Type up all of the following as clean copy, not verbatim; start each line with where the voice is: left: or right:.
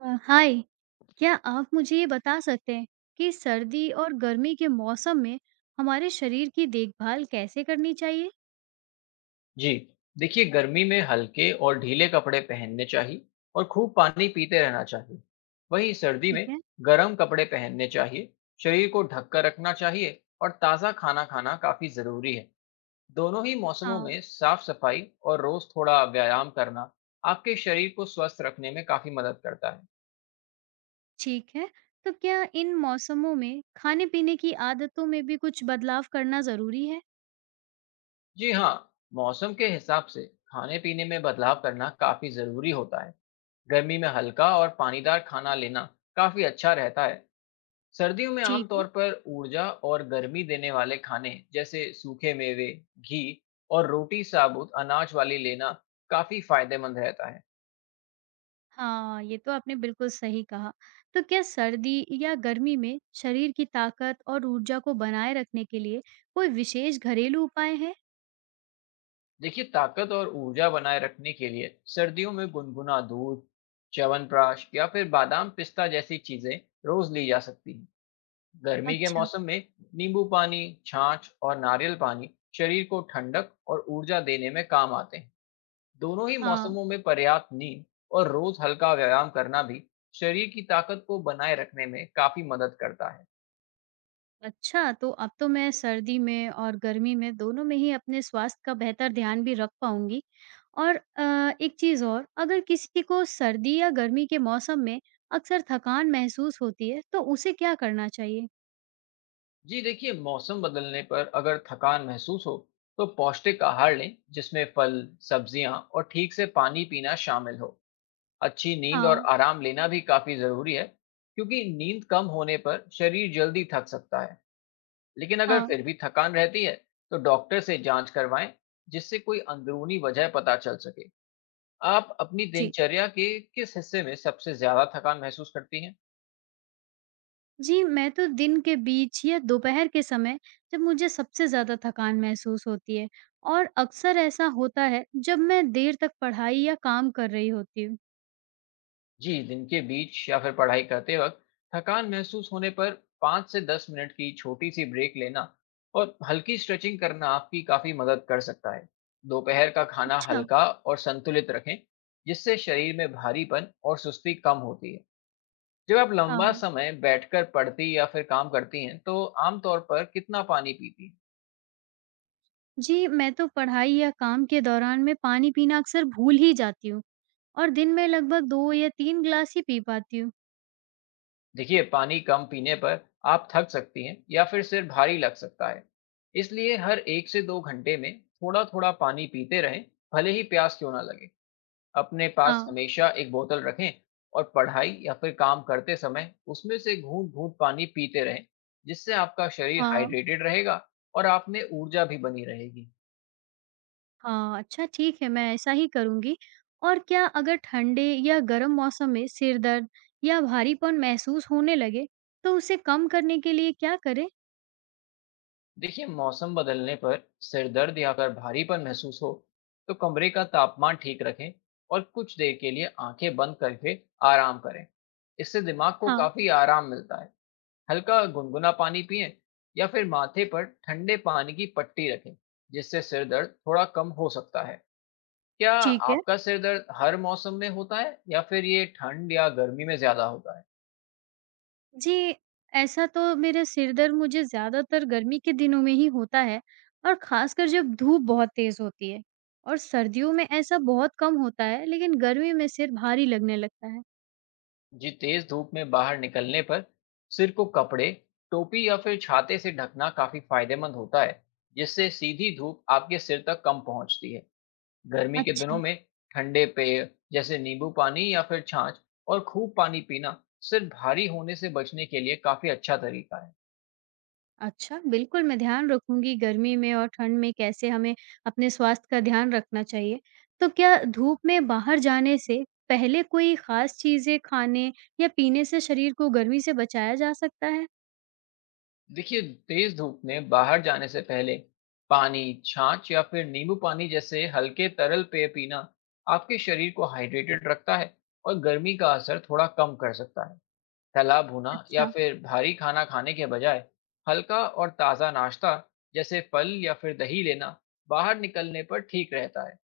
right: हाय। क्या आप मुझे ये बता सकते हैं कि सर्दी और गर्मी के मौसम में हमारे शरीर की देखभाल कैसे करनी चाहिए।
left: जी, देखिए गर्मी में हल्के और ढीले कपड़े पहनने चाहिए और खूब पानी पीते रहना चाहिए। वहीं सर्दी
right: ठीक
left: में
right: है।
left: गर्म कपड़े पहनने चाहिए, शरीर को ढक कर रखना चाहिए और ताज़ा खाना खाना काफ़ी ज़रूरी है। दोनों ही मौसमों
right: हाँ।
left: में साफ सफाई और रोज़ थोड़ा व्यायाम करना आपके शरीर को स्वस्थ रखने में काफ़ी मदद करता है।
right: ठीक है, तो क्या इन मौसमों में खाने पीने की आदतों में भी कुछ बदलाव करना जरूरी है।
left: जी हाँ, मौसम के हिसाब से खाने पीने में बदलाव करना काफ़ी ज़रूरी होता है। गर्मी में हल्का और पानीदार खाना लेना काफ़ी अच्छा रहता है। सर्दियों में
right: ठीक है।
left: आमतौर पर ऊर्जा और गर्मी देने वाले खाने जैसे सूखे मेवे, घी और रोटी साबुत अनाज वाली लेना काफी फायदेमंद रहता है।
right: हाँ, ये तो आपने बिल्कुल सही कहा। तो क्या सर्दी या गर्मी में शरीर की ताकत और ऊर्जा को बनाए रखने के लिए कोई विशेष घरेलू उपाय है।
left: देखिए, ताकत और ऊर्जा बनाए रखने के लिए सर्दियों में गुनगुना दूध, च्यवनप्राश या फिर बादाम पिस्ता जैसी चीजें रोज ली जा सकती हैं। गर्मी के
right: अच्छा।
left: मौसम में नींबू पानी, छाछ और नारियल पानी शरीर को ठंडक और ऊर्जा देने में काम आते हैं। दोनों ही
right: हाँ।
left: मौसमों में पर्याप्त नींद और रोज हल्का व्यायाम करना भी शरीर की ताकत को बनाए रखने में काफी मदद करता है।
right: अच्छा, तो अब तो मैं सर्दी में और गर्मी में दोनों में ही अपने स्वास्थ्य का बेहतर ध्यान भी रख पाऊँगी। और एक चीज़ और, अगर किसी को सर्दी या गर्मी के मौसम में अक्सर थकान महसूस होती है, तो उसे क्या करना चाहिए?
left: जी देखिए, मौसम बदलने पर अगर थकान महसूस हो तो पौष्टिक आहार लें जिसमें फल, सब्जियां और ठीक से पानी पीना शामिल हो। अच्छी नींद और
right: हाँ।
left: आराम लेना भी काफी जरूरी है क्योंकि नींद कम होने पर शरीर जल्दी थक सकता है। लेकिन अगर
right: हाँ।
left: फिर भी थकान रहती है तो डॉक्टर से जांच करवाएं जिससे कोई अंदरूनी वजह पता चल सके। आप अपनी
right: जी।
left: दिनचर्या के किस हिस्से में सबसे ज्यादा थकान महसूस करती हैं?
right: जी, मैं तो दिन के बीच या दोपहर के समय जब मुझे सबसे ज़्यादा थकान महसूस होती है, और अक्सर ऐसा होता है जब मैं देर तक पढ़ाई या काम कर रही होती हूँ।
left: जी, दिन के बीच या फिर पढ़ाई करते वक्त थकान महसूस होने पर 5 से 10 मिनट की छोटी सी ब्रेक लेना और हल्की स्ट्रेचिंग करना आपकी काफी मदद कर सकता है। दोपहर का खाना
right: अच्छा।
left: हल्का और संतुलित रखें, जिससे शरीर में भारीपन और सुस्ती कम होती है। जब आप लंबा
right: हाँ।
left: समय बैठकर पढ़ती या फिर काम करती हैं, तो आमतौर पर कितना पानी पीती हैं?
right: जी, मैं तो पढ़ाई या काम के दौरान में पानी पीना अक्सर भूल ही जाती हूँ और दिन में लगभग 2 या 3 ग्लास ही पी पाती हूँ।
left: देखिए, पानी कम पीने पर आप थक सकती हैं या फिर सिर भारी लग सकता है। इसलिए हर एक से दो घंटे में थोड़ा थोड़ा पानी पीते रहें, भले ही प्यास क्यों ना लगे। अपने पास
right: हाँ।
left: हमेशा एक बोतल रखें और पढ़ाई या फिर काम करते समय उसमें से घूंट घूंट पानी पीते रहें, जिससे आपका शरीर
right: हाँ।
left: हाइड्रेटेड रहेगा और आप में ऊर्जा भी बनी रहेगी।
right: हाँ, अच्छा ठीक है, मैं ऐसा ही करूँगी। और क्या, अगर ठंडे या गर्म मौसम में सिर दर्द या भारीपन महसूस होने लगे, तो उसे कम करने के लिए क्या करें?
left: देखिए, मौसम बदलने पर सिरदर्द या अगर भारीपन महसूस हो तो कमरे का तापमान ठीक रखें और कुछ देर के लिए आंखें बंद करके आराम करें। इससे दिमाग को
right: हाँ।
left: काफी आराम मिलता है। हल्का गुनगुना पानी पिएं या फिर माथे पर ठंडे पानी की पट्टी रखें, जिससे सिर दर्द थोड़ा कम हो सकता है। क्या
right: ठीक है।
left: आपका सिर दर्द हर मौसम में होता है या फिर ये ठंड या गर्मी में ज्यादा होता है?
right: जी, ऐसा तो मेरा सिर दर्द मुझे ज़्यादातर गर्मी के दिनों में ही होता है और ख़ासकर जब धूप बहुत तेज़ होती है, और सर्दियों में ऐसा बहुत कम होता है, लेकिन गर्मी में सिर भारी लगने लगता है।
left: जी, तेज धूप में बाहर निकलने पर सिर को कपड़े, टोपी या फिर छाते से ढकना काफी फायदेमंद होता है, जिससे सीधी धूप आपके सिर तक कम पहुंचती है। गर्मी के दिनों
right: अच्छा।
left: में ठंडे पेय जैसे नींबू पानी या फिर छाछ और खूब पानी पीना सिर भारी होने से बचने के लिए काफी अच्छा तरीका है।
right: अच्छा, बिल्कुल मैं ध्यान रखूँगी गर्मी में और ठंड में कैसे हमें अपने स्वास्थ्य का ध्यान रखना चाहिए। तो क्या धूप में बाहर जाने से पहले कोई ख़ास चीज़ें खाने या पीने से शरीर को गर्मी से बचाया जा सकता है?
left: देखिए, तेज धूप में बाहर जाने से पहले पानी, छाछ या फिर नींबू पानी जैसे हल्के तरल पेय पीना आपके शरीर को हाइड्रेटेड रखता है और गर्मी का असर थोड़ा कम कर सकता है। तला भुना या
right: अच्छा।
left: फिर भारी खाना खाने के बजाय हल्का और ताज़ा नाश्ता जैसे फल या फिर दही लेना बाहर निकलने पर ठीक रहता है।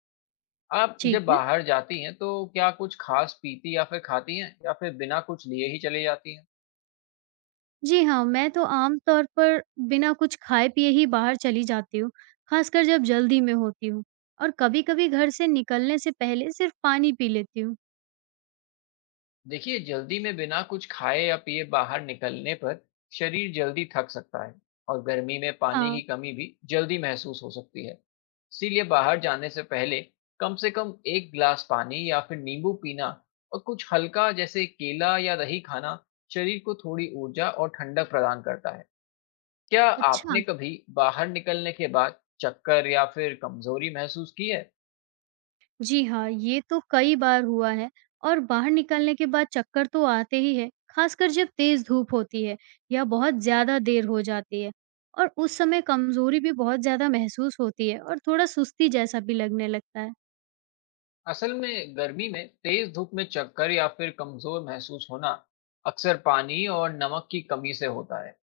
left: आप
right: ठीक
left: जब
right: है।
left: बाहर जाती हैं तो क्या कुछ खास पीती या फिर खाती हैं या फिर बिना कुछ लिए ही चली जाती हैं?
right: जी हाँ, मैं तो आम तौर पर बिना कुछ खाए-पिए ही बाहर चली जाती हूँ, ख़ासकर जब जल्दी में होती हूँ, और कभी-कभी घर से निकलने से पहले सिर्फ़ पानी पी लेती हूँ।
left: देखिए, जल्दी में बिना कुछ खाए या पिए बाहर निकलने पर शरीर जल्दी थक सकता है और गर्मी में पानी
right: हाँ।
left: की कमी भी जल्दी महसूस हो सकती है। इसीलिए बाहर जाने से पहले कम से कम एक गिलास पानी या फिर नींबू पीना और कुछ हल्का जैसे केला या दही खाना शरीर को थोड़ी ऊर्जा और ठंडक प्रदान करता है। क्या
right: अच्छा।
left: आपने कभी बाहर निकलने के बाद चक्कर या फिर कमजोरी महसूस की है?
right: जी हाँ, ये तो कई बार हुआ है, और बाहर निकलने के बाद चक्कर तो आते ही है, ख़ासकर जब तेज़ धूप होती है या बहुत ज़्यादा देर हो जाती है, और उस समय कमज़ोरी भी बहुत ज़्यादा महसूस होती है और थोड़ा सुस्ती जैसा भी लगने लगता है।
left: असल में गर्मी में तेज धूप में चक्कर या फिर कमजोर महसूस होना अक्सर पानी और नमक की कमी से होता है।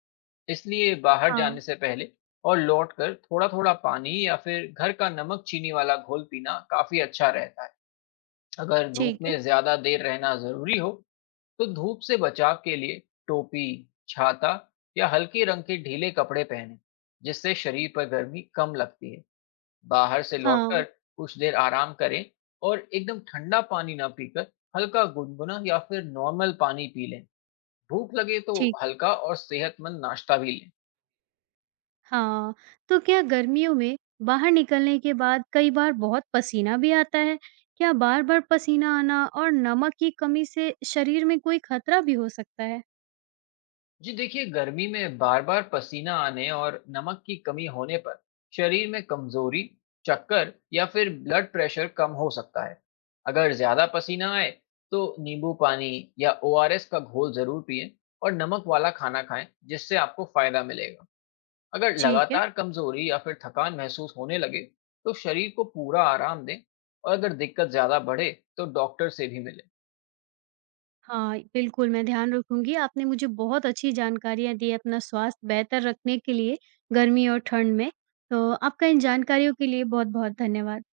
left: इसलिए बाहर
right: हाँ।
left: जाने से पहले और लौटकर थोड़ा थोड़ा पानी या फिर घर का नमक चीनी वाला घोल पीना काफी अच्छा रहता है। अगर धूप
right: ठीक है।
left: में ज्यादा देर रहना जरूरी हो तो धूप से बचाव के लिए टोपी, छाता या हल्के रंग के ढीले कपड़े पहने, जिससे शरीर पर गर्मी कम लगती है। बाहर से लौटकर
right: हाँ।
left: कुछ देर आराम करें और एकदम ठंडा पानी ना पीकर हल्का गुनगुना या फिर नॉर्मल पानी पी लें। भूख लगे तो
right: ठीक।
left: हल्का और सेहतमंद नाश्ता भी लें।
right: हाँ, तो क्या गर्मियों में बाहर निकलने के बाद कई बार बहुत पसीना भी आता है? क्या बार-बार पसीना आना और नमक की कमी से शरीर में कोई खतरा भी हो सकता है?
left: जी देखिए, गर्मी में बार बार पसीना आने और नमक की कमी होने पर शरीर में कमजोरी, चक्कर या फिर ब्लड प्रेशर कम हो सकता है। अगर ज्यादा पसीना आए तो नींबू पानी या ओआरएस का घोल जरूर पिएं और नमक वाला खाना खाएं, जिससे आपको फायदा मिलेगा। अगर
right: ठीक है।
left: लगातार कमजोरी या फिर थकान महसूस होने लगे तो शरीर को पूरा आराम दें और अगर दिक्कत ज्यादा बढ़े तो डॉक्टर से भी मिलें।
right: हाँ, बिल्कुल मैं ध्यान रखूँगी। आपने मुझे बहुत अच्छी जानकारियाँ दी हैं अपना स्वास्थ्य बेहतर रखने के लिए गर्मी और ठंड में। तो आपका इन जानकारियों के लिए बहुत-बहुत धन्यवाद।